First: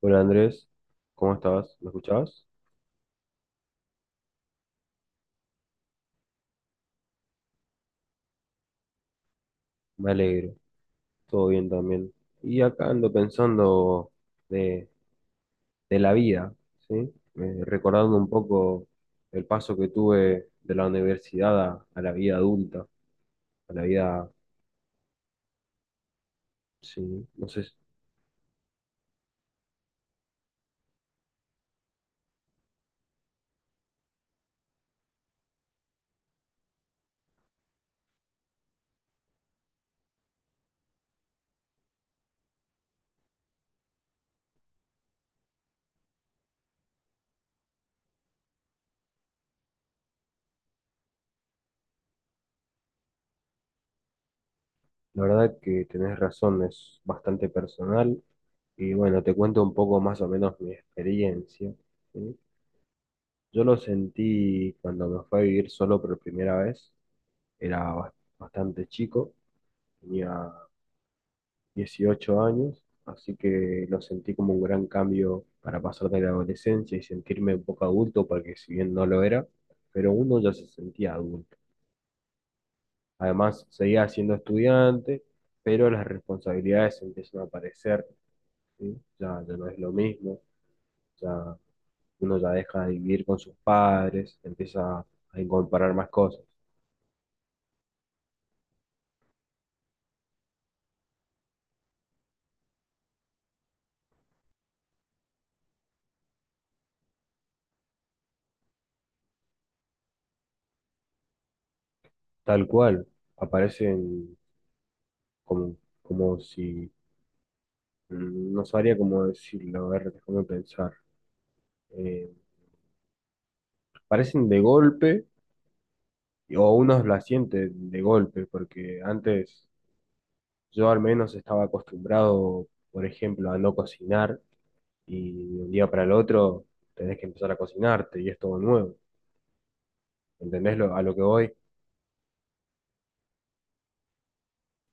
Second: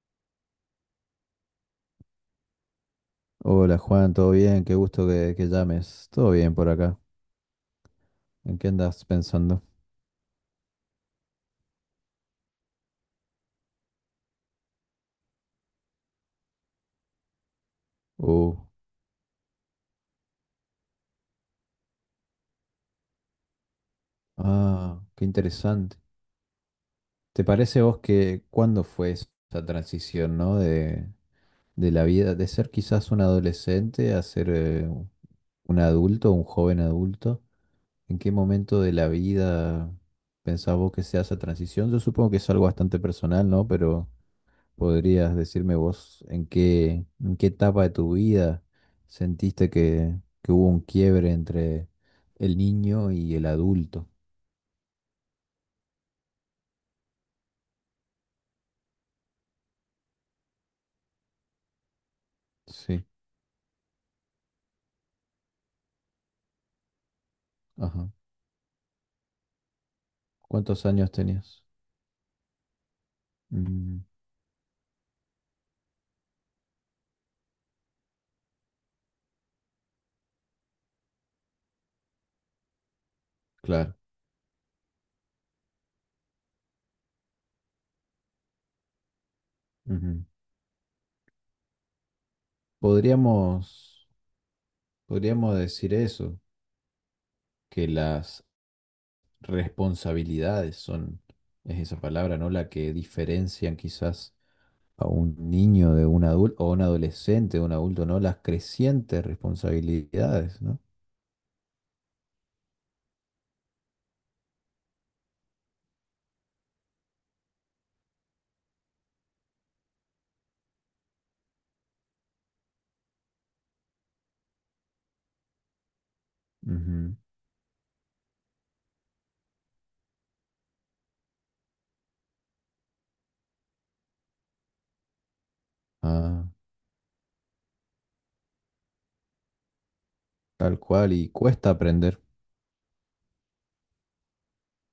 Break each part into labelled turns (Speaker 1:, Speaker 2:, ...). Speaker 1: Hola Andrés, ¿cómo estás? ¿Me escuchabas?
Speaker 2: Hola Juan, ¿todo bien? Qué gusto que llames. Todo bien por acá. ¿En qué andas pensando?
Speaker 1: Me alegro, todo bien también. Y acá ando pensando de, de la vida, ¿sí? Recordando un
Speaker 2: Oh,
Speaker 1: poco el paso que tuve de la universidad a la vida adulta, a la vida,
Speaker 2: ah, qué interesante.
Speaker 1: sí,
Speaker 2: ¿Te
Speaker 1: no sé,
Speaker 2: parece vos que cuándo fue esa transición, ¿no? De la vida, de ser quizás un adolescente a ser un adulto, un joven adulto. ¿En qué momento de la vida pensás vos que sea esa transición? Yo supongo que es algo bastante personal, ¿no? Pero ¿podrías decirme vos en qué etapa de tu vida sentiste que hubo un quiebre entre el niño y el adulto?
Speaker 1: la verdad que tenés razón, es bastante personal. Y bueno, te cuento un poco más o menos mi experiencia, ¿sí?
Speaker 2: Sí,
Speaker 1: Yo lo sentí cuando me fui a vivir solo por primera vez, era
Speaker 2: ajá.
Speaker 1: bas- bastante chico. Tenía
Speaker 2: ¿Cuántos años tenías?
Speaker 1: 18 años, así que lo
Speaker 2: Mm,
Speaker 1: sentí como un gran cambio para pasar de la adolescencia y sentirme un poco adulto, porque si bien no lo era, pero uno ya se sentía adulto. Además,
Speaker 2: claro.
Speaker 1: seguía siendo estudiante, pero las responsabilidades empiezan a aparecer, ¿sí? Ya no es lo
Speaker 2: Ujú.
Speaker 1: mismo, ya uno ya deja de vivir con sus
Speaker 2: Podríamos,
Speaker 1: padres, empieza a
Speaker 2: podríamos
Speaker 1: incorporar
Speaker 2: decir
Speaker 1: más
Speaker 2: eso,
Speaker 1: cosas.
Speaker 2: que las responsabilidades son, es esa palabra, ¿no? La que diferencian quizás a un niño de un adulto o un adolescente de un adulto, ¿no? Las crecientes responsabilidades, ¿no?
Speaker 1: Tal cual, aparecen como, como si no sabría cómo decirlo, a ver, déjame pensar. Eh, parecen de golpe, o uno
Speaker 2: Ujú.
Speaker 1: la siente de golpe, porque antes yo al menos estaba acostumbrado, por ejemplo, a no cocinar, y de un día para el
Speaker 2: Ah,
Speaker 1: otro tenés que empezar a cocinarte, y es todo nuevo. ¿Entendés
Speaker 2: tal
Speaker 1: a
Speaker 2: cual,
Speaker 1: lo que
Speaker 2: y
Speaker 1: voy?
Speaker 2: cuesta aprender.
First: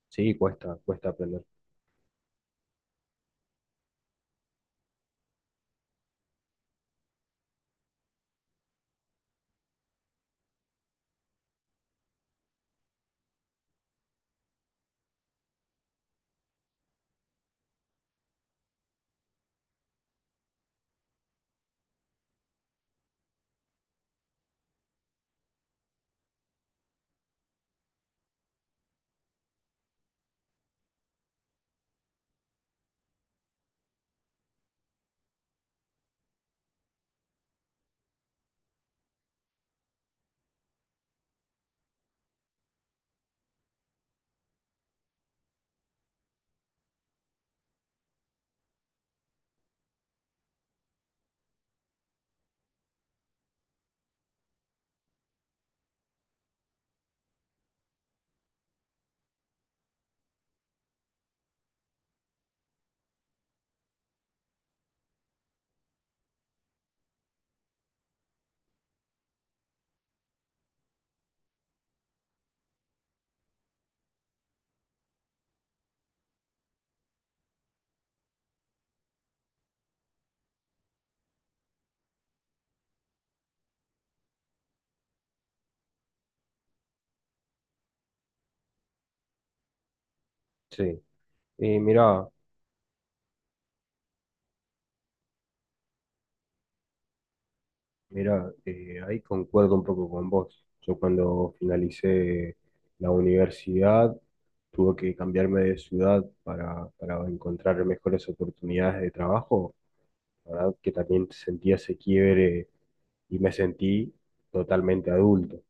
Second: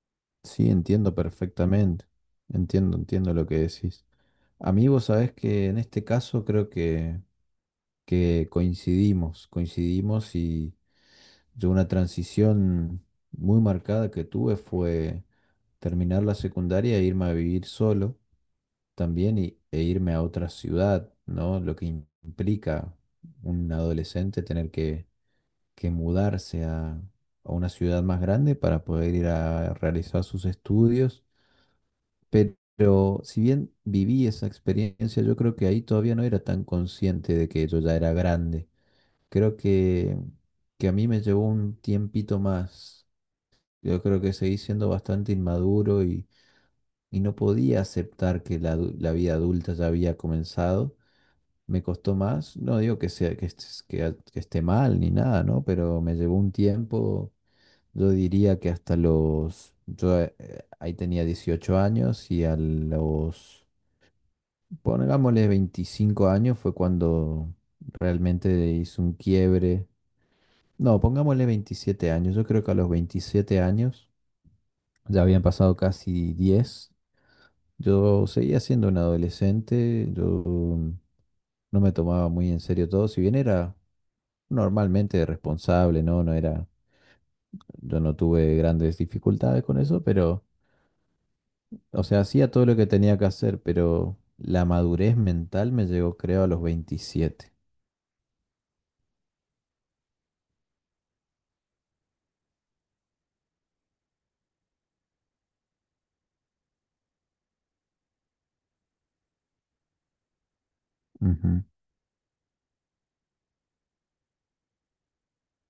Speaker 1: Sí,
Speaker 2: Sí,
Speaker 1: cuesta
Speaker 2: entiendo
Speaker 1: aprender.
Speaker 2: perfectamente. Entiendo lo que decís. A mí vos sabés que en este caso creo que coincidimos, coincidimos y yo una transición muy marcada que tuve fue terminar la secundaria e irme a vivir solo también y, e irme a otra ciudad, ¿no? Lo que implica un adolescente tener que mudarse a una ciudad más grande para poder ir a realizar sus estudios. Pero si bien viví esa experiencia, yo creo que ahí todavía no era tan consciente de que yo ya era grande. Creo que a mí me llevó un tiempito más. Yo creo que seguí siendo bastante inmaduro y no podía aceptar que la vida adulta ya había comenzado. Me costó más, no digo que sea que esté mal ni nada, ¿no? Pero me llevó un tiempo. Yo diría que hasta los... Yo ahí tenía 18 años y pongámosle 25 años fue cuando realmente hice un quiebre. No, pongámosle 27 años. Yo creo que a los 27 años, ya habían pasado casi 10, yo seguía siendo un adolescente, yo no me tomaba muy en serio todo, si bien era normalmente responsable, ¿no? No era, yo no tuve grandes dificultades con eso, pero...
Speaker 1: Sí. Y
Speaker 2: O sea,
Speaker 1: mirá,
Speaker 2: hacía todo lo que tenía que hacer, pero la madurez mental me llegó, creo, a los 27.
Speaker 1: Mira, ahí concuerdo un poco con vos. Yo cuando finalicé la universidad tuve que cambiarme de ciudad para encontrar mejores oportunidades de trabajo. La verdad que también
Speaker 2: Ujú.
Speaker 1: sentí ese quiebre y me sentí totalmente adulto.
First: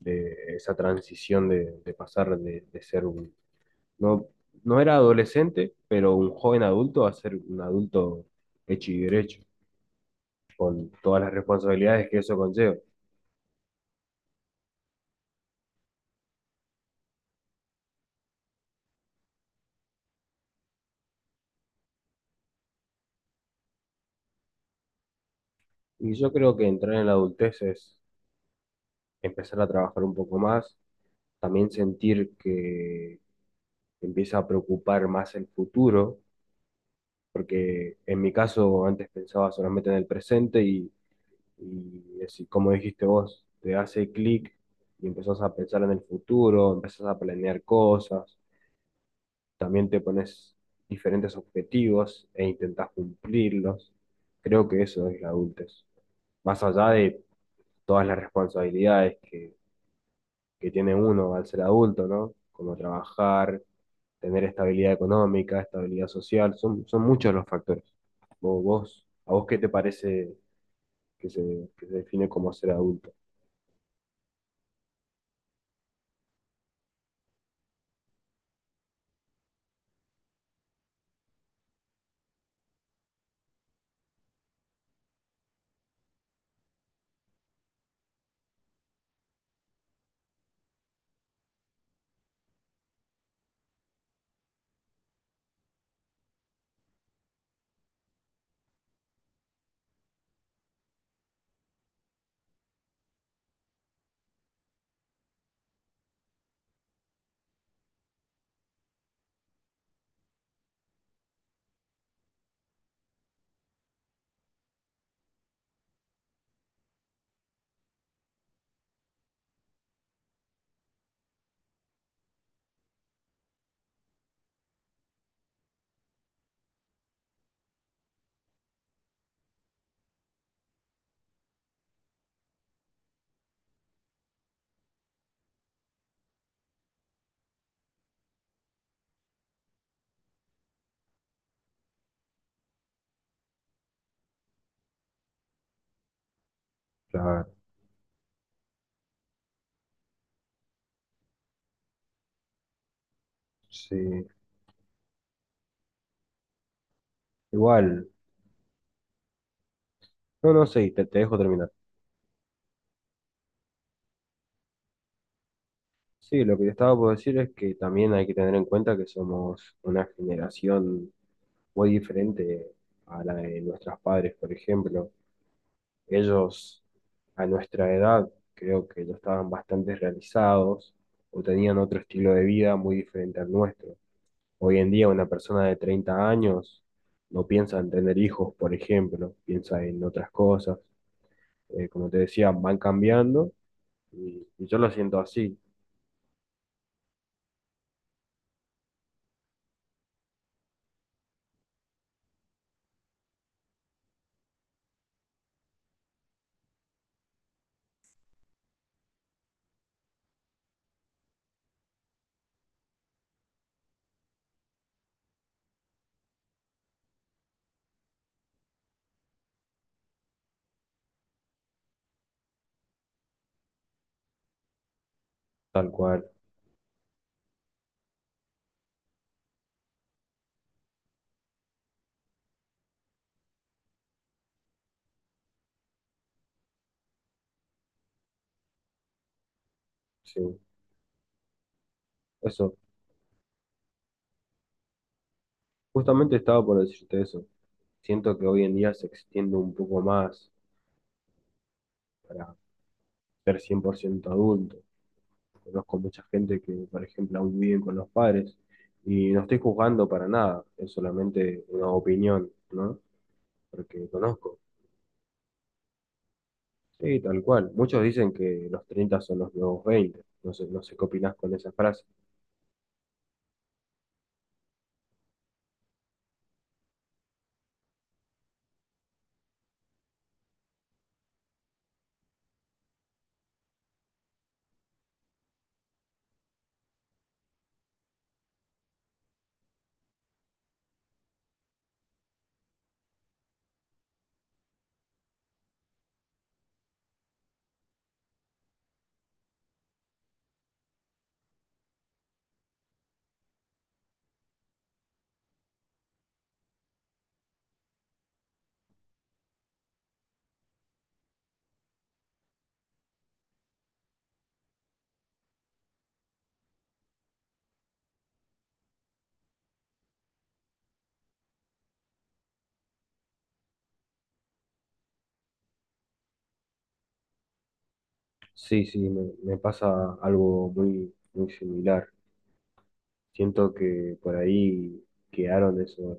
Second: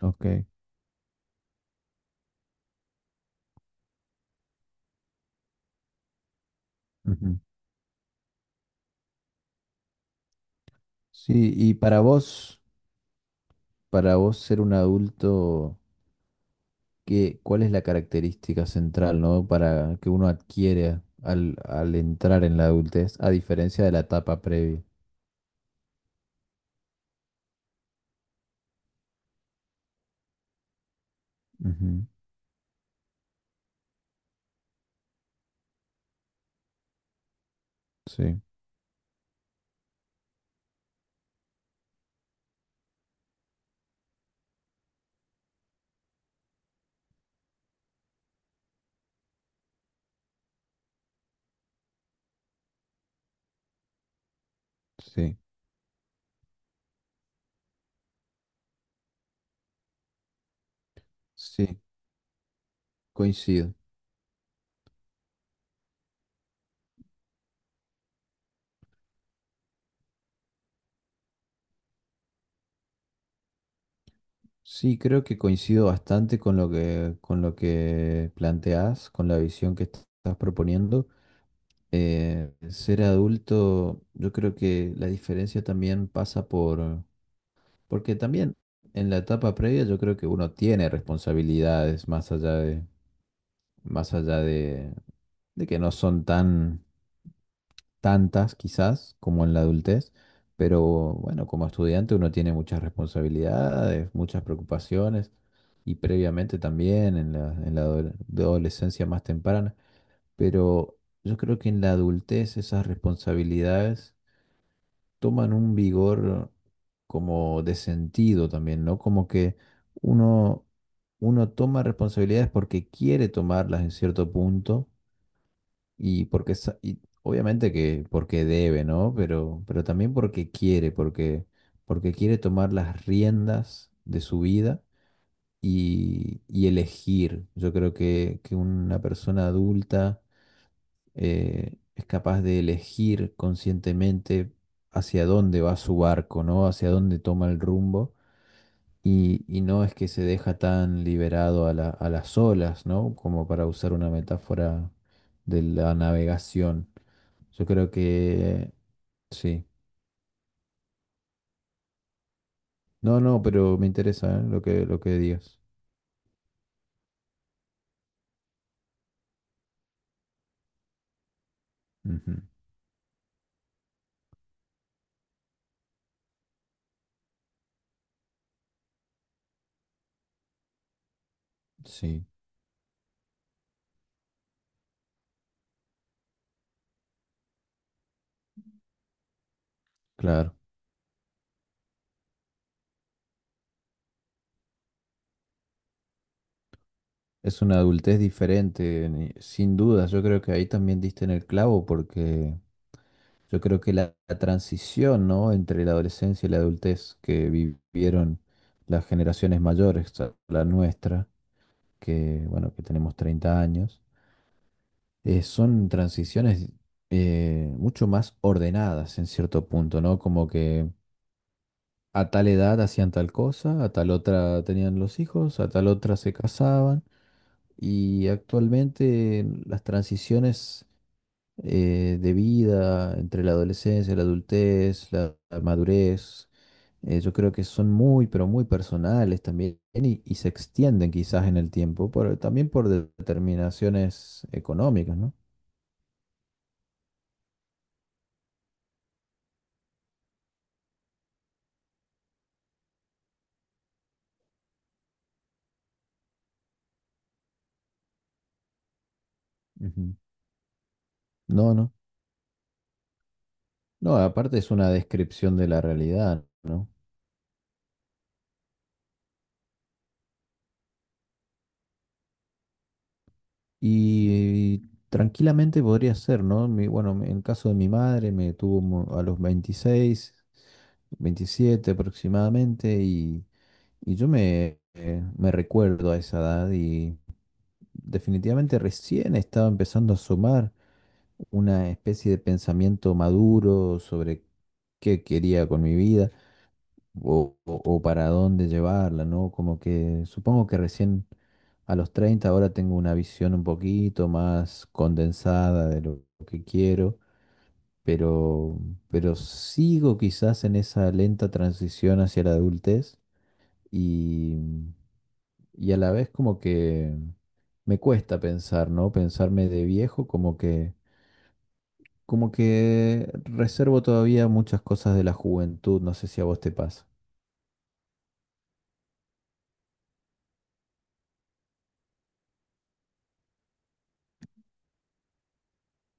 Speaker 2: Ok.
Speaker 1: Esa transición de pasar de ser un... No, no era adolescente, pero un joven adulto a ser
Speaker 2: Ujú.
Speaker 1: un adulto hecho y derecho, con todas las
Speaker 2: Sí, y
Speaker 1: responsabilidades que eso conlleva.
Speaker 2: para vos ser un adulto, ¿qué, cuál es la característica central, ¿no? Para que uno adquiere al, al entrar en la adultez, a diferencia de la etapa previa.
Speaker 1: Y yo creo que entrar en la adultez es empezar a trabajar un poco más, también
Speaker 2: Ujú.
Speaker 1: sentir que te empieza a preocupar más el futuro, porque en mi
Speaker 2: Sí,
Speaker 1: caso antes pensaba solamente en el presente y así como dijiste vos, te hace clic y empezás a pensar en el futuro, empezás a planear cosas, también te pones diferentes objetivos e intentás cumplirlos. Creo que eso es la
Speaker 2: sí,
Speaker 1: adultez, más allá de todas las responsabilidades que tiene uno al ser
Speaker 2: sí,
Speaker 1: adulto, ¿no? Como trabajar,
Speaker 2: coincido.
Speaker 1: tener estabilidad económica, estabilidad social, son muchos los factores. ¿A vos qué te parece que se define como ser adulto?
Speaker 2: Sí, creo que coincido bastante con lo que planteás, con la visión que estás proponiendo. Ser adulto, yo creo que la diferencia también pasa por, porque también en la etapa previa yo creo que uno tiene responsabilidades más allá de, más allá de que no son tan tantas quizás como en la adultez, pero bueno, como estudiante uno tiene muchas responsabilidades, muchas preocupaciones y previamente también en la, adolescencia más temprana, pero yo creo que en la adultez esas responsabilidades toman un vigor como de sentido también, ¿no? Como que uno, uno toma responsabilidades porque quiere tomarlas en cierto punto y obviamente que porque debe, ¿no? Pero también porque quiere tomar las riendas de su vida y elegir. Yo creo que una persona adulta es capaz de elegir conscientemente hacia dónde va su barco, ¿no? Hacia dónde toma
Speaker 1: Claro,
Speaker 2: el rumbo. Y no es que se deja tan liberado a las olas, ¿no? Como para usar una
Speaker 1: sí.
Speaker 2: metáfora de la navegación. Yo creo
Speaker 1: Igual,
Speaker 2: que sí.
Speaker 1: no, no, sí, te dejo terminar.
Speaker 2: No, no, pero me interesa, ¿eh? Lo que, lo que digas.
Speaker 1: Sí, lo que te estaba por decir es que también hay que tener en cuenta que somos una generación muy
Speaker 2: Ujú.
Speaker 1: diferente a la de nuestros padres, por ejemplo. Ellos a nuestra edad creo que ya estaban bastante realizados o tenían otro
Speaker 2: Sí,
Speaker 1: estilo de vida muy diferente al nuestro. Hoy en día una persona de 30 años no piensa en tener hijos, por ejemplo, piensa en otras
Speaker 2: claro.
Speaker 1: cosas. Como te decía, van cambiando y yo lo siento así,
Speaker 2: Es una adultez diferente, sin duda. Yo creo que ahí también diste en el clavo porque yo creo que la transición, ¿no? entre la adolescencia y la adultez que vivieron las generaciones mayores, a la nuestra, que bueno, que tenemos 30 años, son transiciones mucho más ordenadas en cierto punto, ¿no? Como que a tal edad hacían tal cosa, a tal otra tenían los hijos, a tal
Speaker 1: tal
Speaker 2: otra
Speaker 1: cual.
Speaker 2: se casaban, y actualmente las transiciones de vida entre la adolescencia, la adultez, la madurez. Yo creo que son muy, pero muy personales también y
Speaker 1: Sí,
Speaker 2: se extienden quizás en el tiempo, también
Speaker 1: eso.
Speaker 2: por determinaciones económicas, ¿no?
Speaker 1: Justamente estaba por decirte eso. Siento que hoy en día se extiende un poco más para ser 100% adulto. Conozco mucha gente que, por ejemplo, aún viven con los padres y no estoy juzgando
Speaker 2: Ujú.
Speaker 1: para nada, es solamente
Speaker 2: No,
Speaker 1: una
Speaker 2: no.
Speaker 1: opinión, ¿no? Porque
Speaker 2: No, aparte
Speaker 1: conozco.
Speaker 2: es una descripción de la realidad, ¿no?
Speaker 1: Sí, tal cual. Muchos dicen que los 30 son los nuevos 20. No sé, no sé qué opinás con esa frase.
Speaker 2: Y tranquilamente podría ser, ¿no? Bueno, en el caso de mi madre me tuvo a los 26, 27 aproximadamente y yo me recuerdo a esa edad y definitivamente recién estaba empezando a asomar una especie de pensamiento maduro sobre qué quería con mi vida o, o para dónde llevarla, ¿no? Como que supongo que recién a los 30 ahora tengo una visión un poquito más condensada de lo que quiero, pero, pero sigo quizás en esa lenta transición hacia la adultez y, y a la vez como que me cuesta pensar, ¿no? Pensarme de viejo como que... Como que reservo todavía muchas cosas de la juventud, no sé si a vos te pasa.
Speaker 1: Sí, sí, me pasa algo muy, muy similar. Siento que por ahí quedaron esos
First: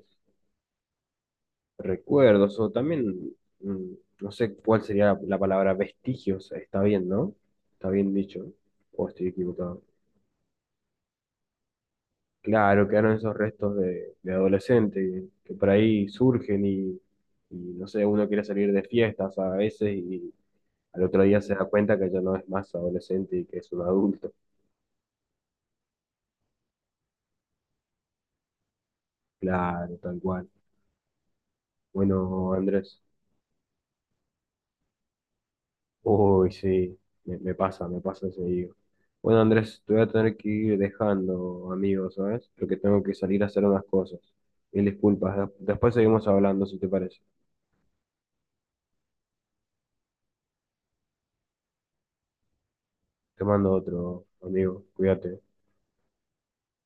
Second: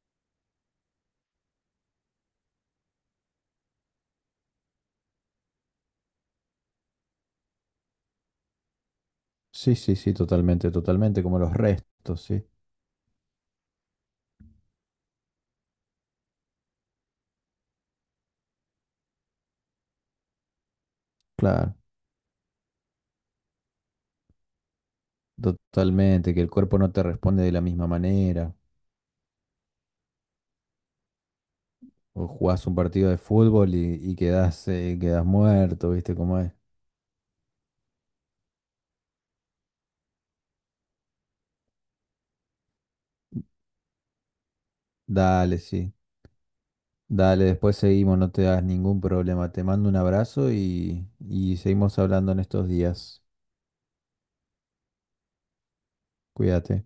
Speaker 1: recuerdos o también, mm, no sé cuál sería la palabra vestigios. Está bien, ¿no? Está bien dicho. O estoy
Speaker 2: Sí,
Speaker 1: equivocado.
Speaker 2: sí, sí, totalmente, totalmente, como los restos, sí,
Speaker 1: Claro, quedaron esos restos de adolescente que por ahí surgen y, no sé, uno quiere salir de fiestas a veces y al otro día se da
Speaker 2: claro,
Speaker 1: cuenta que ya no es más adolescente y que es un adulto.
Speaker 2: totalmente, que el cuerpo no te responde de la misma manera,
Speaker 1: Claro, tal cual.
Speaker 2: o
Speaker 1: Bueno,
Speaker 2: jugás un
Speaker 1: Andrés,
Speaker 2: partido de fútbol y quedás, quedás muerto, ¿viste cómo
Speaker 1: uy,
Speaker 2: es?
Speaker 1: sí, me pasa seguido. Bueno, Andrés, te voy a tener que ir dejando, amigo, ¿sabes? Porque tengo que salir a hacer unas cosas. Mil disculpas,
Speaker 2: Dale,
Speaker 1: después
Speaker 2: sí,
Speaker 1: seguimos hablando, si te parece.
Speaker 2: dale, después seguimos, no te das ningún problema, te mando un abrazo y seguimos hablando en estos días,
Speaker 1: Te mando otro, amigo, cuídate.
Speaker 2: cuídate.